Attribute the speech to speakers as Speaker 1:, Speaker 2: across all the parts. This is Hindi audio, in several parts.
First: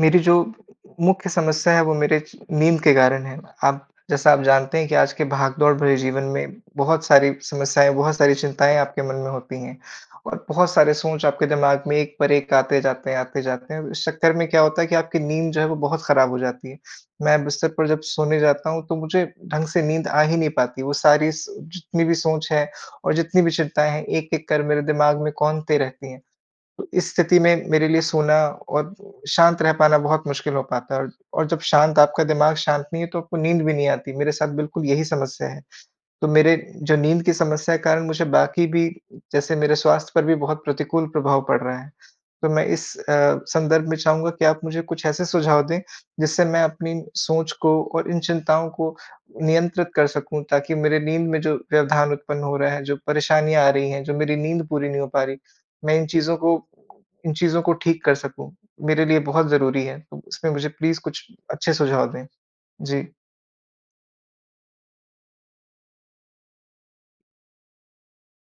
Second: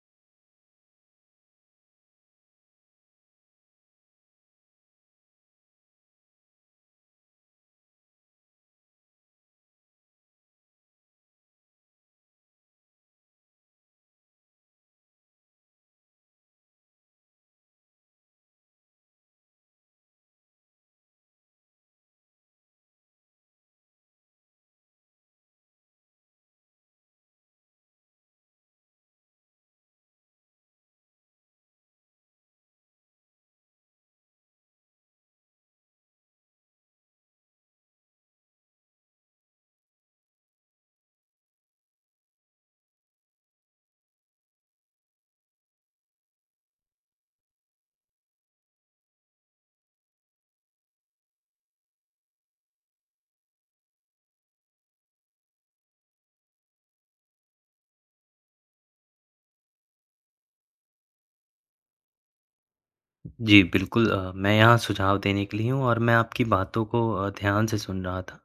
Speaker 1: मेरी जो मुख्य समस्या हैं वो मेरे च नींद के कारण हैं। आप जैसा आप जानते हैं कि आज के भागदौड़ भरे जीवन में बहुत सारी समस्याएँ बहुत सारी चिंताएँ आपके मन में होती हैं, और बहुत सारे सोच आपके दिमाग में एक पर एक आते जाते हैं, आते जाते हैं। इस चक्कर में क्या होता है कि आपकी नींद जो है वो बहुत खराब हो जाती है। मैं बिस्तर पर जब सोने जाता हूँ तो मुझे ढंग से नींद आ ही नहीं पाती। वो सारी स जितनी भी सोच है और जितनी भी चिंताएँ हैं एक-एक कर मेरे दिमाग में कौंधते रहती हैं। तो इस स्थिति में मेरे लिए सोना और शांत रह पाना बहुत मुश्किल हो पाता है और और जब शांत आपका दिमाग शांत नहीं है तो आपको नींद भी नहीं आती। मेरे साथ बिल्कुल यही समस्या है। तो मेरे जो नींद की समस्या के कारण मुझे बाकी भी जैसे मेरे स्वास्थ्य पर भी बहुत प्रतिकूल प्रभाव पड़ रहा है। तो मैं इस अ, संदर्भ में चाहूँगा कि आप मुझे कुछ ऐसे सुझाव दें, जिससे मैं अपनी सोच को और इन चिंताओं को नियंत्रित कर सकूँ ताकि मेरे नींद में जो व्यवधान उत्पन्न हो रहा है, जो परेशानियाँ आ रही हैं, जो मेरी नींद पूरी नहीं हो पा रही, मैं इन चीज़ों को इन चीज़ों को ठीक कर सकूँ। मेरे लिए बहुत ज़रूरी है। तो उसमें मुझे प्लीज़ कुछ अच्छे सुझाव दें। जी।
Speaker 2: जी, बिल्कुल अ, मैं यहाँ सुझाव देने के लिए हूँ और मैं आपकी बातों को अ, ध्यान से सुन रहा था,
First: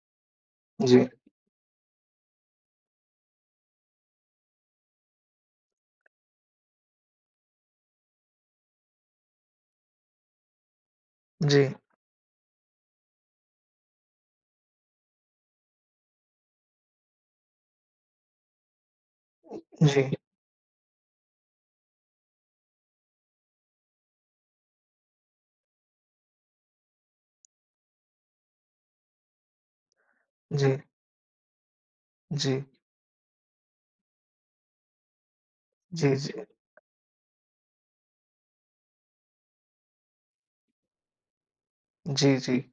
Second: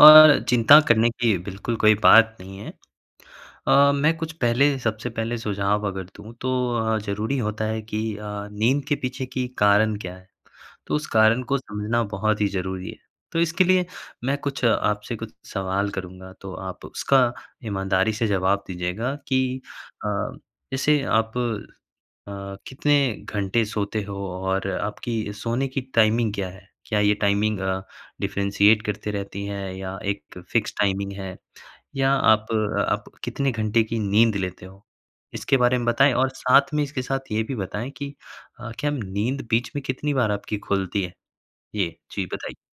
Speaker 2: और चिंता
Speaker 1: जी।
Speaker 2: करने की बिल्कुल कोई बात नहीं है। अ, मैं कुछ पहले सबसे पहले सुझाव अगर दूँ तो अ, ज़रूरी होता है कि अ, नींद के पीछे की कारण क्या है। तो उस कारण को
Speaker 1: जी।
Speaker 2: समझना बहुत ही ज़रूरी है। तो इसके लिए मैं कुछ आपसे कुछ सवाल करूँगा तो आप उसका ईमानदारी से जवाब दीजिएगा कि अ,
Speaker 1: जी।
Speaker 2: जैसे आप अ, कितने घंटे सोते हो और आपकी सोने की टाइमिंग क्या है? क्या ये टाइमिंग अ, डिफ़रेंशिएट करते रहती है या एक फ़िक्स
Speaker 1: जी।
Speaker 2: टाइमिंग है? या आप
Speaker 1: जी।
Speaker 2: आप कितने घंटे की नींद लेते हो? इसके बारे में बताएँ
Speaker 1: जी,
Speaker 2: और
Speaker 1: जी।
Speaker 2: साथ में इसके साथ ये भी बताएँ कि अ, क्या नींद बीच में कितनी बार आपकी खुलती है? ये जी
Speaker 1: जी,
Speaker 2: बताइए।
Speaker 1: जी।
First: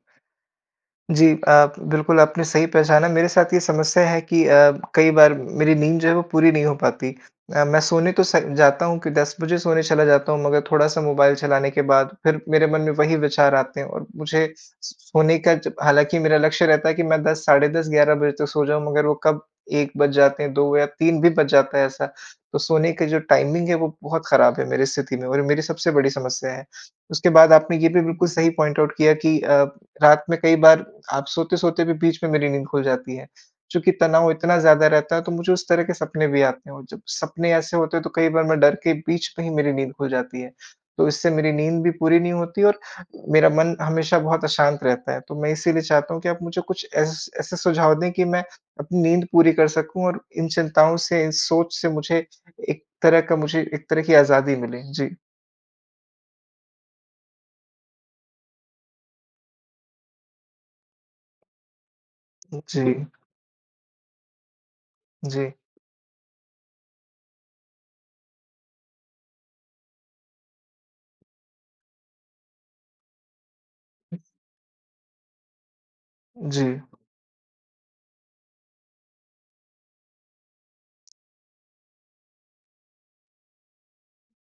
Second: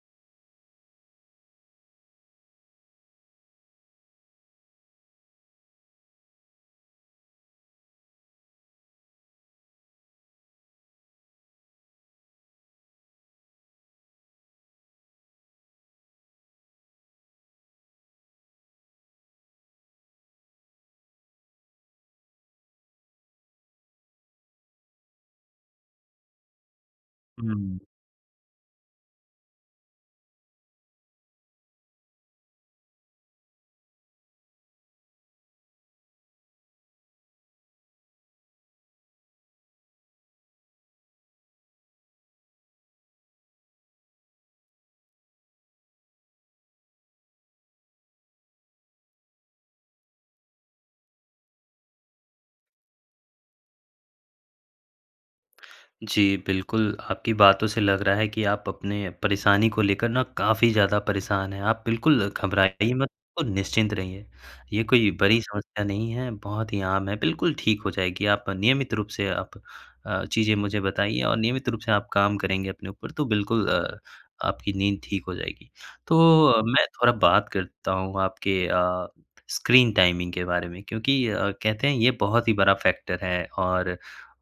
Speaker 1: जी। आप बिल्कुल आपने सही पहचाना। मेरे साथ ये समस्या है कि अ, कई बार मेरी नींद जो है वो पूरी नहीं हो पाती। अ, मैं सोने तो स जाता हूँ कि 10 बजे सोने चला जाता हूँ मगर थोड़ा-सा मोबाइल चलाने के बाद फिर मेरे मन में वही विचार आते हैं और मुझे स स सोने का जब हालाँकि मेरा लक्ष्य रहता है कि मैं 10 साढ़े 10-11 बजे तक सो जाऊँ मगर वो कब 1 बज जाते हैं, 2 या 3 भी बज जाता है ऐसा, तो सोने का जो टाइमिंग है, वो बहुत खराब है मेरी स्थिति में और ये मेरी सबसे बड़ी समस्या है। उसके बाद आपने
Speaker 2: हुँ।
Speaker 1: ये भी बिल्कुल सही पॉइंट आउट किया कि अ, रात में कई बार आप सोते-सोते भी बीच में मेरी नींद खुल जाती है। चूँकि तनाव इतना ज़्यादा रहता है तो मुझे उस तरह के सपने भी आते हैं और जब सपने ऐसे होते हैं तो कई बार मैं डर के बीच में ही मेरी नींद खुल जाती है। तो इससे मेरी नींद भी पूरी नहीं होती है और मेरा मन हमेशा बहुत अशांत रहता है। तो मैं इसीलिए चाहता हूँ कि आप मुझे कुछ एस ऐसे सुझाव दें कि मैं अपनी नींद पूरी कर सकूँ और इन चिंताओं से इन सोच से मुझे एक तरह का मुझे एक तरह की आज़ादी मिले। जी।
Speaker 2: जी, बिल्कुल। आपकी बातों से लग रहा है कि आप अपने परेशानी को लेकर ना काफ़ी ज़्यादा परेशान हैं। आप बिल्कुल
Speaker 1: उ जी।
Speaker 2: घबराइए मत और निश्चिंत रहिए, ये कोई बड़ी
Speaker 1: जी।
Speaker 2: समस्या नहीं है, बहुत ही आम है, बिल्कुल ठीक हो जाएगी। आप नियमित रूप से आप अ, चीज़ें मुझे बताइए और नियमित रूप से आप काम करेंगे अपने ऊपर, तो बिल्कुल अ,
Speaker 1: उ
Speaker 2: आपकी नींद ठीक हो जाएगी। तो अ,
Speaker 1: जी।
Speaker 2: मैं थोड़ा बात करता हूँ आपके अ, स्क्रीन टाइमिंग के बारे में क्योंकि अ, कहते हैं, ये बहुत ही बड़ा फैक्टर है और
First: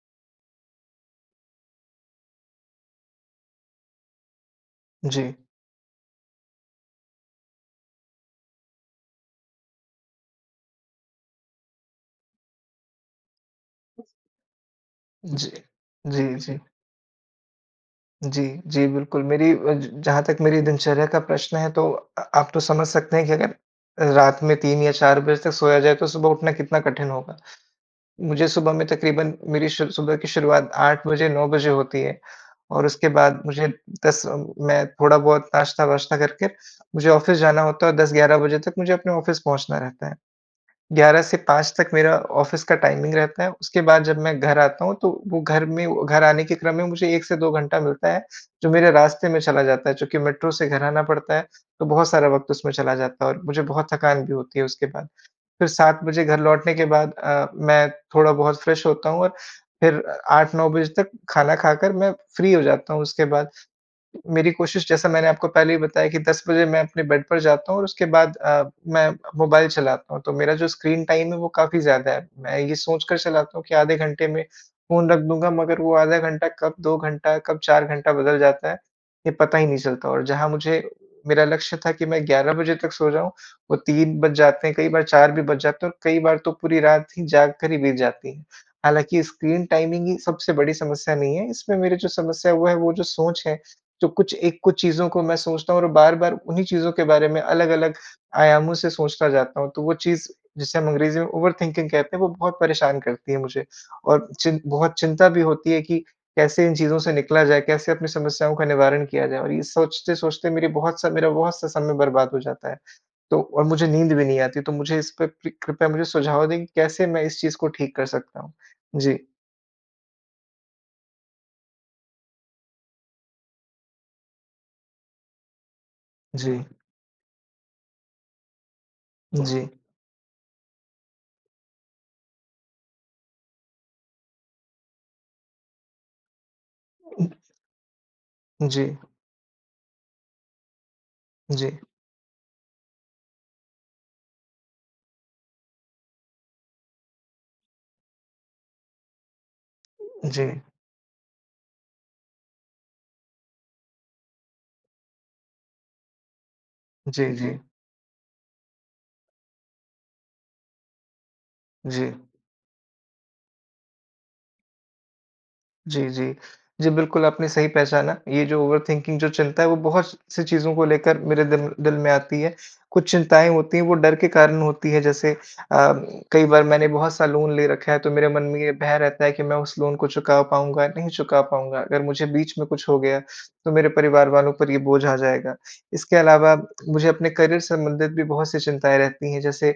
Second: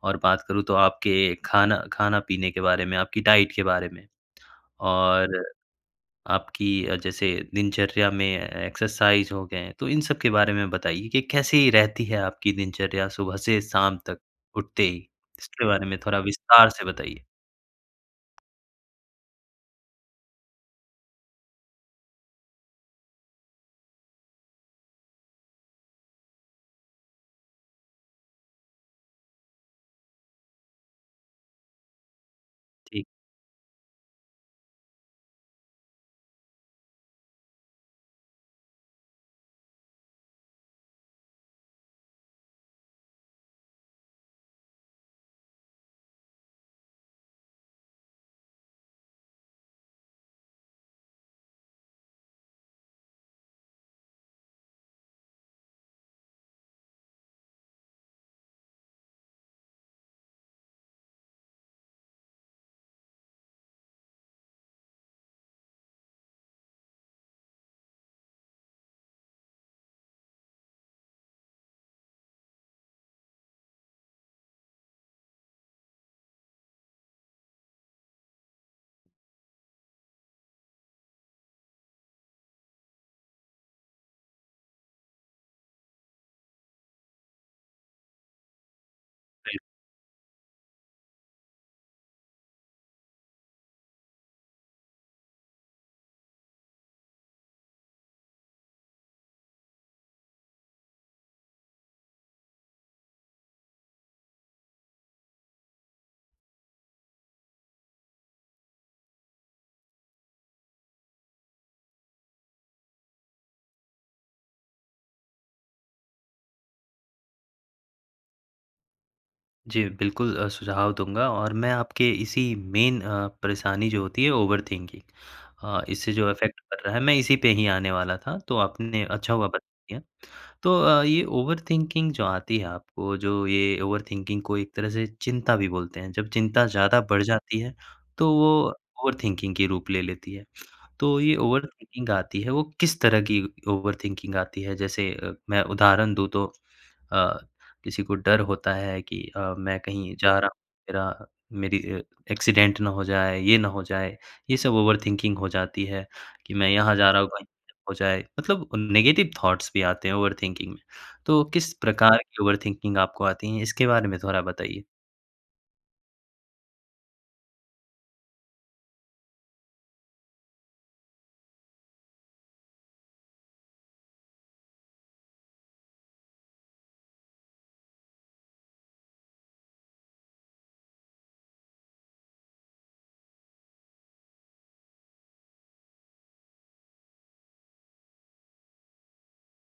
Speaker 2: और बात करूँ तो आपके खाना खाना पीने के बारे में, आपकी डाइट के बारे में।
Speaker 1: जी।
Speaker 2: और आपकी अ, जैसे दिनचर्या में एक्सरसाइज़ हो गए, तो इन सब के बारे में बताइए कि कैसी रहती है, आपकी दिनचर्या सुबह से शाम
Speaker 1: उ ज
Speaker 2: तक उठते ही,
Speaker 1: जी,
Speaker 2: इसके बारे में थोड़ा
Speaker 1: जी, जी।
Speaker 2: विस्तार से बताइए?
Speaker 1: जी, जी, बिल्कुल। मेरी अज जहाँ तक मेरी दिनचर्या का प्रश्न है, तो अ, आप तो समझ सकते हैं कि अगर, रात में 3 या 4 बजे तक सोया जाए, तो सुबह उठना कितना कठिन होगा। मुझे सुबह में तकरीबन मेरी शु सुबह की शुरुआत 8 बजे, 9 बजे होती है। और
Speaker 2: ठीक।
Speaker 1: उसके बाद मुझे 10 अ, मैं थोड़ा बहुत नाश्ता-वाश्ता करके मुझे ऑफिस जाना होता और 10, 11 बजे तक मुझे अपने ऑफिस पहुँचना रहता है। 11 से 5 तक मेरा ऑफिस का टाइमिंग रहता है। उसके बाद जब मैं घर आता हूँ, तो वो घर में घर आने के क्रम में मुझे 1 से 2 घंटा मिलता है। जो मेरे रास्ते में चला जाता है चूँकि मेट्रो से घर आना पड़ता है, तो बहुत सारा वक़्त उसमें चला जाता है और मुझे बहुत थकान भी होती है उसके बाद। फिर 7 बजे घर लौटने के बाद अ, मैं थोड़ा बहुत फ्रेश होता हूँ और फिर 8, 9 बजे तक खाना खाकर मैं फ्री हो जाता हूँ, उसके बाद। मेरी कोशिश जैसा मैंने आपको पहले ही बताया कि, 10 बजे मैं अपने बेड पर जाता हूँ और उसके बाद अ, मैं मोबाइल चलाता हूँ। तो मेरा जो स्क्रीन टाइम है, वो काफ़ी ज़्यादा है। मैं ये सोचकर चलाता हूँ, कि आधे घंटे में फ़ोन रख दूँगा मगर वो आधा घंटा कब 2 घंटा, कब 4 घंटा बदल जाता है, ये पता ही नहीं चलता। और जहाँ मुझे मेरा लक्ष्य था कि मैं ग्यारह बजे तक सो जाऊँ, वो 3 बज जाते हैं। कई बार 4 भी बज जाते हैं और कई बार तो पूरी रात ही जाग कर ही बीत जाती है। हालाँकि
Speaker 2: बिल
Speaker 1: स्क्रीन टाइमिंग ही सबसे बड़ी समस्या नहीं है। इसमें मेरे जो समस्या है, वो है, वो जो सोच है, जो कुछ एक कुछ चीज़ों को मैं सोचता हूँ और बार-बार उन्हीं चीज़ों के बारे में अलग-अलग आयामों से सोचता जाता हूँ, तो वो चीज़ जिसे हम अंग्रेजी में ओवरथिंकिंग कहते है, वो बहुत परेशान करती है मुझे और चिन बहुत चिंता भी होती है कि, कैसे इन चीज़ों से निकला जाए। कैसे अपनी समस्याओं का निवारण किया जाए? और ये सोचते-सोचते मेरी बहुत सा मेरा बहुत सा समय बर्बाद हो जाता है। तो और मुझे नींद भी नहीं आती, तो मुझे इस पे पृ कृपया मुझे सुझाव दें, कि कैसे मैं इस चीज़ को ठीक कर सकता हूँ? जी।
Speaker 2: जी, बिल्कुल अ, सुझाव दूँगा और मैं आपके इसी मेन अ, परेशानी जो होती है, ओवर थिंकिंग अ, इससे जो
Speaker 1: जी।
Speaker 2: इफ़ेक्ट पड़ रहा है, मैं इसी पे ही आने वाला था। तो आपने, अच्छा हुआ, बता
Speaker 1: जी।
Speaker 2: दिया। तो अ, ये ओवर थिंकिंग जो आती है आपको, जो ये ओवर थिंकिंग को एक तरह से चिंता भी बोलते हैं। जब चिंता ज़्यादा बढ़ जाती है, तो वो
Speaker 1: जी।
Speaker 2: ओवर थिंकिंग के रूप ले लेती है। तो ये ओवर
Speaker 1: जी।
Speaker 2: थिंकिंग आती है, वो किस तरह की ओवर थिंकिंग आती है? जैसे अ, मैं उदाहरण दूँ, तो अ, किसी को डर होता है कि अ, "मैं कहीं जा
Speaker 1: जी।
Speaker 2: रहा हूँ, मेरा मेरी अ, एक्सीडेंट ना हो जाए, ये ना हो जाए।" ये सब ओवर थिंकिंग हो जाती है कि मैं यहाँ जा रहा
Speaker 1: जी,
Speaker 2: हूँ, कहीं
Speaker 1: जी।
Speaker 2: हो जाए, मतलब नेगेटिव थाउट्स भी आते हैं ओवर थिंकिंग में। तो किस
Speaker 1: जी।
Speaker 2: प्रकार की ओवर थिंकिंग आपको आती है? इसके बारे में थोड़ा बताइए।
Speaker 1: जी, जी। जी, बिल्कुल, आपने सही पहचाना। ये जो ओवर थिंकिंग जो चलता है, वो बहुत-सी चीज़ों को लेकर मेरे दिल दिल में आती है। कुछ चिंताएँ होती हैं, वो डर के कारण होती हैं, जैसे अ, कई बार मैंने बहुत-सा लोन ले रखा है, तो मेरे मन में ये भय रहता है कि मैं उस लोन को चुका पाउँगा या नहीं चुका पाउँगा? अगर मुझे बीच में कुछ हो गया, तो मेरे परिवार वालों पर ये बोझ आ जाएगा। इसके अलावा, मुझे अपने करियर संबंधित भी बहुत-सी चिंताएँ रहती हैं, जैसे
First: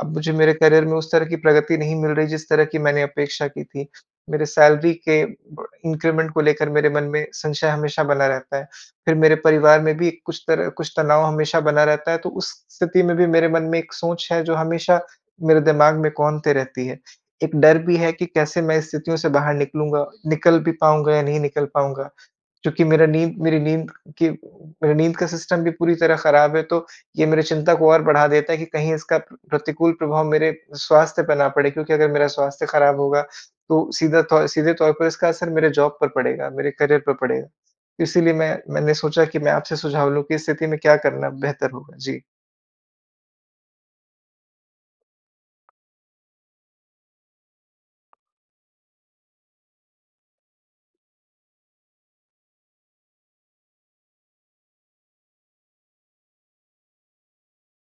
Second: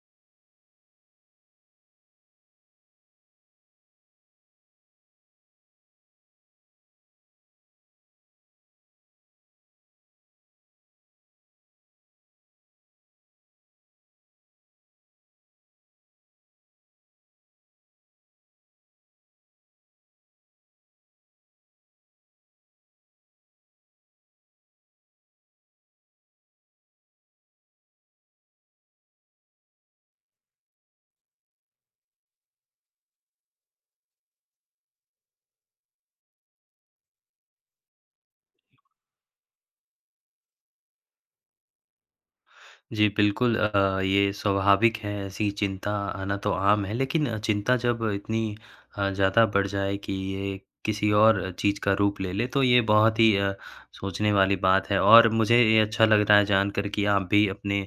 Speaker 1: अब मुझे मेरे करियर में उस तरह की प्रगति नहीं मिल रही, जिस तरह की मैंने अपेक्षा की थी। मेरे सैलरी के ब इन्क्रिमेन्ट को लेकर मेरे मन में संशय हमेशा बना रहता है। फिर मेरे परिवार में भी कुछ तरह कुछ तनाव हमेशा बना रहता है, तो उस स्थिति में भी मेरे मन में एक सोच है, जो हमेशा मेरे दिमाग में कौंधते रहती है। एक डर भी है कि कैसे मैं स्थितियों से बाहर निकलूँगा, निकल भी पाउँगा या नहीं निकल पाउँगा? क्योंकि मेरा नींद मेरी नींद की मेरा नींद का सिस्टम भी पूरी तरह खराब है, तो ये मेरी चिंता को और बढ़ा देता है कि कहीं इसका प्रतिकूल प्रभाव मेरे स्वास्थ्य पे ना पड़े क्योंकि अगर मेरा स्वास्थ्य खराब होगा, तो सीधा तौ सीधे तौर पर इसका असर मेरे जॉब पर पड़ेगा, मेरे करियर पर पड़ेगा। इसीलिए मैं मैंने सोचा कि मैं आपसे सुझाव लूँ कि इस स्थिति में क्या करना बेहतर होगा? जी।
Speaker 2: जी बिल्कुल अ, ये स्वाभाविक है, ऐसी चिंता आना तो आम है, लेकिन चिंता जब इतनी अ, ज़्यादा बढ़ जाए कि ये किसी और चीज़ का रूप ले ले, तो ये बहुत ही अ, सोचने वाली बात है और मुझे ये अच्छा लग रहा है जानकर कि आप भी अपने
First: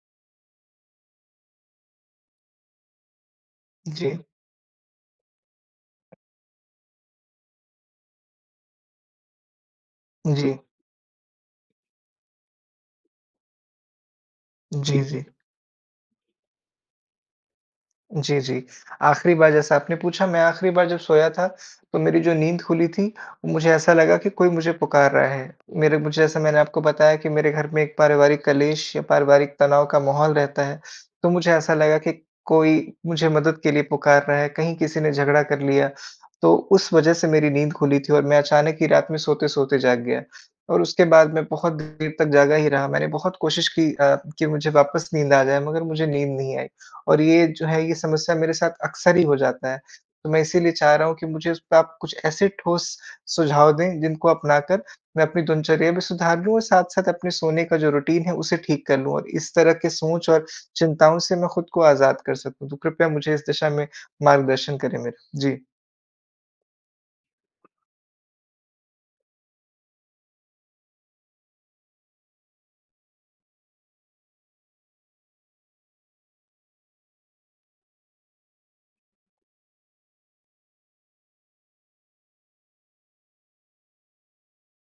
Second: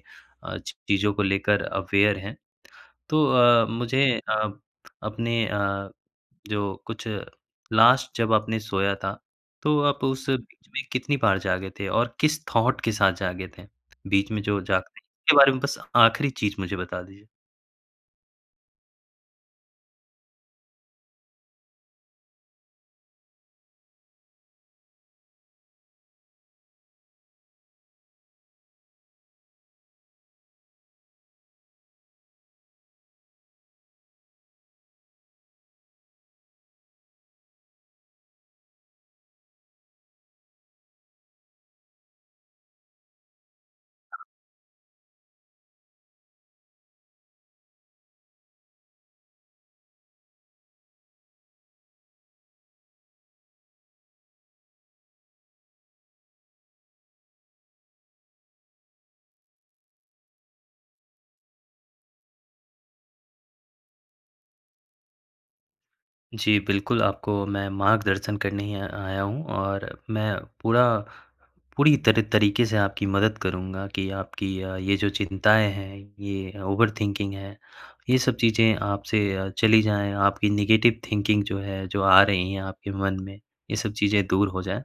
Speaker 2: अ, चीज़ों को लेकर अवेयर हैं। तो अ, मुझे
Speaker 1: जी।
Speaker 2: अ, अपने अ, जो कुछ लास्ट जब आपने सोया था, तो आप उस
Speaker 1: जी।
Speaker 2: बीच में कितनी बार जागे थे और किस थॉट के साथ जागे थे। बीच में जो जागते
Speaker 1: जी,
Speaker 2: हैं।
Speaker 1: जी।
Speaker 2: इसके बारे में बस आख़िरी चीज़ मुझे बता दीजिए।
Speaker 1: जी, जी। आख़िरी बार जैसा आपने पूछा, मैं आख़िरी बार जब सोया था, तो मेरी जो नींद खुली थी, मुझे ऐसा लगा कि कोई मुझे पुकार रहा है। मेरे मुझे जैसे मैंने आपको बताया कि मेरे घर में एक पारिवारिक कलेश या पारिवारिक तनाव का माहौल रहता है, तो मुझे ऐसा लगा कि कोई मुझे मदद के लिए पुकार रहा है, कहीं किसी ने झगड़ा कर लिया। तो उस वजह से मेरी नींद खुली थी और मैं अचानक ही रात में सोते-सोते जाग गया। और उसके बाद मैं बहुत देर तक जागा ही रहा। मैंने बहुत कोशिश की अ, कि मुझे वापस नींद आ जाए, मगर मुझे नींद नहीं आई। और ये जो है, ये समस्या मेरे साथ अक्सर ही हो जाता है। तो मैं इसलिए चाह रहा हूँ कि मुझे उस आप कुछ ऐसे ठोस सुझाव दें, जिनको अपना कर, मैं अपनी दिनचर्या भी सुधार लूँ और साथ-साथ अपने सोने का जो रूटीन है उसे ठीक कर लूँ और इस तरह की सोच और चिंताओं से मैं खुद को आज़ाद कर सकूँ। तो कृपया मुझे इस दिशा में मार्गदर्शन करें मेरा। जी।
Speaker 2: जी, बिल्कुल आपको मैं मार्गदर्शन करने ही य आया हूँ। और मैं पूरा पूरी तरह तरीके से आपकी मदद करूँगा कि आपकी अ, ये जो चिंताएँ हैं, ये ओवरथिंकिंग है ये सब चीज़ें आप से अ, चली जाएँ। आपकी नेगेटिव थिंकिंग जो है, जो आ रही हैं आपके मन में ये सब चीज़ें दूर हो जाएँ।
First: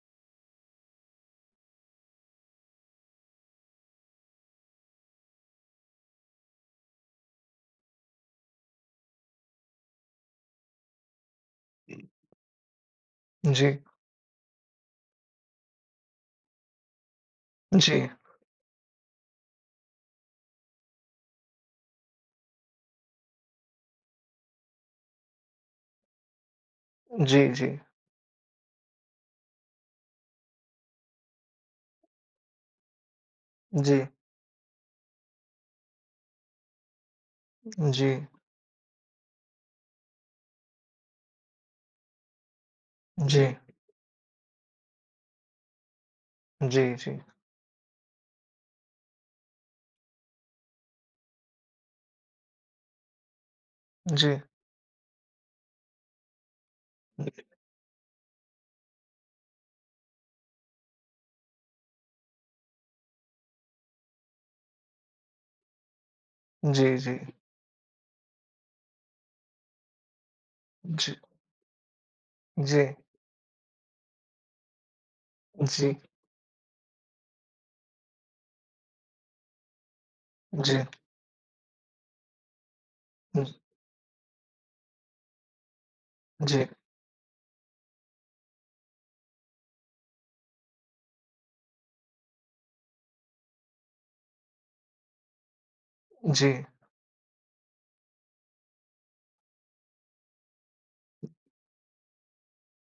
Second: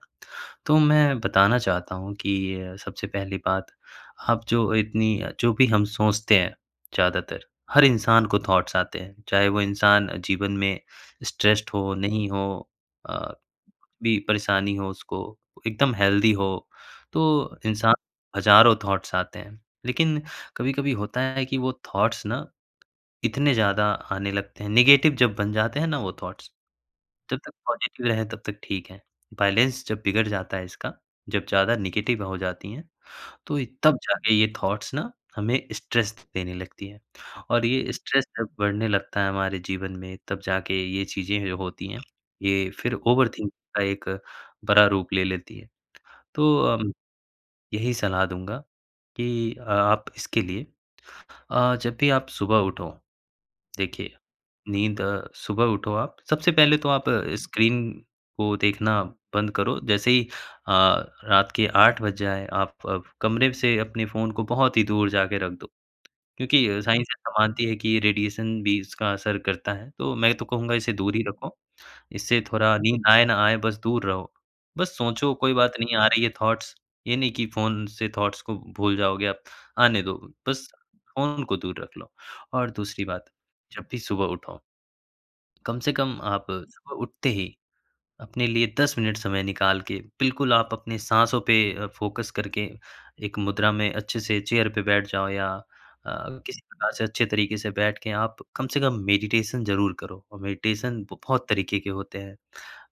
Speaker 2: तो मैं बताना चाहता हूँ कि सबसे पहली बात आप जो इतनी अ, जो भी हम सोचते हैं ज़्यादातर हर इंसान को थॉट्स आते हैं। चाहे वो इंसान जीवन में स्ट्रेस्ड हो, नहीं हो अ,
Speaker 1: जी।
Speaker 2: भी परेशानी हो उसको एकदम हेल्दी हो तो इंसान
Speaker 1: जी।
Speaker 2: हज़ारों थॉट्स आते हैं। लेकिन कभी-कभी होता है कि वो थॉट्स ना इतने ज़्यादा आने लगते हैं। नेगेटिव जब बन जाते हैं ना वो थॉट्स जब
Speaker 1: जी,
Speaker 2: तक
Speaker 1: जी।
Speaker 2: पॉजिटिव रहें तब तक ठीक हैं बैलेंस जब बिगड़ जाता है इसका जब ज़्यादा नेगेटिव हो जाती हैं। तो ये तब
Speaker 1: जी।
Speaker 2: जाके ये थॉट्स ना हमें स्ट्रेस देने लगती है। और ये
Speaker 1: जी।
Speaker 2: स्ट्रेस जब बढ़ने लगता है हमारे जीवन में तब जाके ये चीज़ें जो होती हैं ये फिर ओवरथिंकिंग
Speaker 1: जी।
Speaker 2: का एक बड़ा रूप ले लेती हैं। तो अम,
Speaker 1: जी, जी।
Speaker 2: यही सलाह दूँगा कि अ, आप इसके लिए अ, जब भी आप सुबह उठो देखिए,
Speaker 1: जी।
Speaker 2: नींद अ, सुबह उठो आप, सबसे पहले तो आप स्क्रीन को देखना बंद करो। जैसे ही अ, रात के 8 बज जाए, आप अब कमरे से अपने फ़ोन को बहुत ही दूर जाके रख दो। क्योंकि अ,
Speaker 1: जी,
Speaker 2: साइंस ऐसा
Speaker 1: जी।
Speaker 2: मानती है कि ये रेडिएशन भी इसका असर करता है। तो मैं तो कहूँगा इसे दूर
Speaker 1: जी।
Speaker 2: ही रखो। इससे थोड़ा
Speaker 1: जी।
Speaker 2: नींद आए ना आए, बस दूर रहो। बस सोचो कोई बात
Speaker 1: जी।
Speaker 2: नहीं आ रही है थॉट्स ये नहीं की फ़ोन से थॉट्स को भूल जाओगे आप, आने दो। बस
Speaker 1: जी।
Speaker 2: फ़ोन-ओन को दूर रख लो। और दूसरी बात,
Speaker 1: हुँ।
Speaker 2: जब भी सुबह उठो कम से कम आप
Speaker 1: जी।
Speaker 2: सुबह उठते ही अपने लिए 10 मिनट समय निकाल के बिल्कुल आप अपनी साँसों पे फोकस करके एक मुद्रा में अच्छे से चेयर पे बैठ जाओ या अ,
Speaker 1: जी।
Speaker 2: किसी प्रकार से अच्छे तरीके से बैठ के आप कम से कम मेडिटेशन ज़रूर करो। और मेडिटेशन ब बहुत तरीके के होते हैं।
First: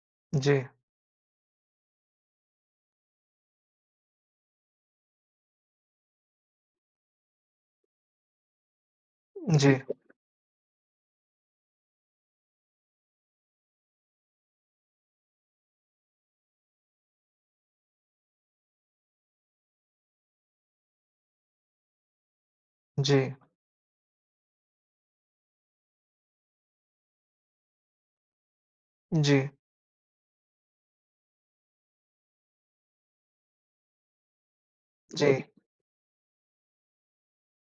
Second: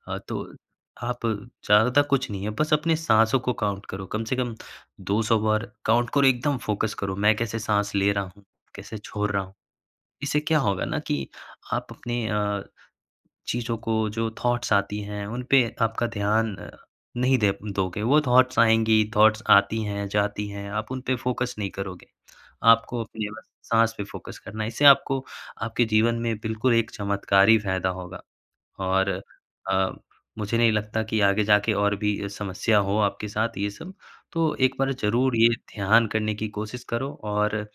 Speaker 2: अ, तो
Speaker 1: जी।
Speaker 2: आप ज़्यादातर कुछ नहीं है बस अपने साँसों को काउंट करो। कम से कम 200 बार काउंट करो। एकदम फोकस करो मैं कैसे साँस ले रहा हूँ, कैसे छोड़ रहा हूँ।
Speaker 1: जी।
Speaker 2: इससे क्या होगा ना कि आप अपने अ, चीज़ों को जो थॉट्स आती हैं, उन पे आपका ध्यान नहीं दे दोगे, वो थॉट्स आएँगी, थॉट्स आती हैं जाती हैं, आप उन पे फोकस नहीं करोगे। आपको अपने
Speaker 1: जी।
Speaker 2: बस साँस पे फोकस करना है। इससे आपको आपके जीवन में बिल्कुल एक चमत्कारी फायदा होगा। और
Speaker 1: जी।
Speaker 2: अ, मुझे नहीं लगता कि आगे जाके और भी अ, समस्या हो आपके साथ ये सब, तो एक बार ज़रूर
Speaker 1: जी।
Speaker 2: ये ध्यान करने की कोशिश करो। और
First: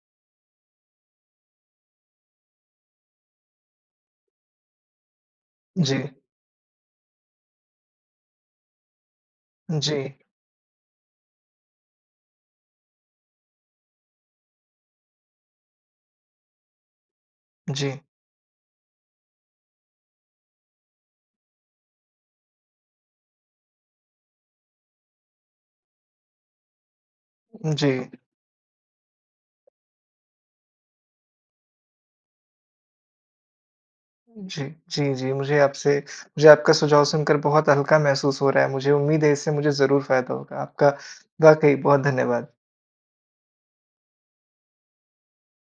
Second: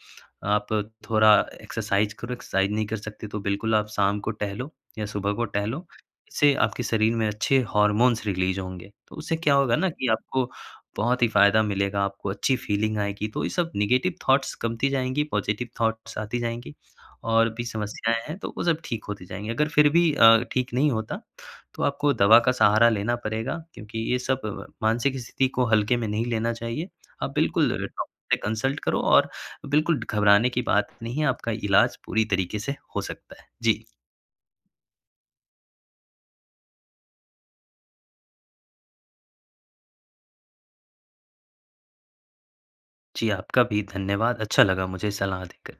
Speaker 2: आप थोड़ा एक्सरसाइज करो, एक्सरसाइज नहीं कर सकते, तो बिल्कुल आप शाम को टहलो या सुबह को टहलो।
Speaker 1: जी।
Speaker 2: इससे आपके शरीर में अच्छे हार्मोन्स रिलीज़ होंगे। तो उससे क्या होगा ना कि
Speaker 1: जी।
Speaker 2: आपको बहुत ही फ़ायदा मिलेगा, आपको अच्छी फीलिंग आएगी। तो ये सब नेगेटिव थॉट्स कमती जाएँगी, पॉज़िटिव थाट्स आती जाएँगी। और भी
Speaker 1: जी।
Speaker 2: समस्याएँ हैं, तो वो सब ठीक होती जाएँगी। अगर फिर भी अ, ठीक नहीं होता, तो आपको दवा का सहारा लेना पड़ेगा, क्योंकि ये सब मानसिक स्थिति को हल्के में नहीं लेना चाहिए। आप बिल्कुल
Speaker 1: जी।
Speaker 2: डॉक्टर से कंसल्ट करो और बिल्कुल घबराने की बात नहीं है। आपका इलाज पूरी तरीके से हो सकता है। जी।
Speaker 1: जी, जी, जी, मुझे आपसे मुझे आपका सुझाव सुनकर बहुत हल्का महसूस हो रहा है। मुझे उम्मीद है इससे मुझे ज़रूर फ़ायदा होगा। आपका वाक़ई बहुत धन्यवाद।
Speaker 2: जी, आपका भी धन्यवाद। अच्छा लगा मुझे सलाह देकर।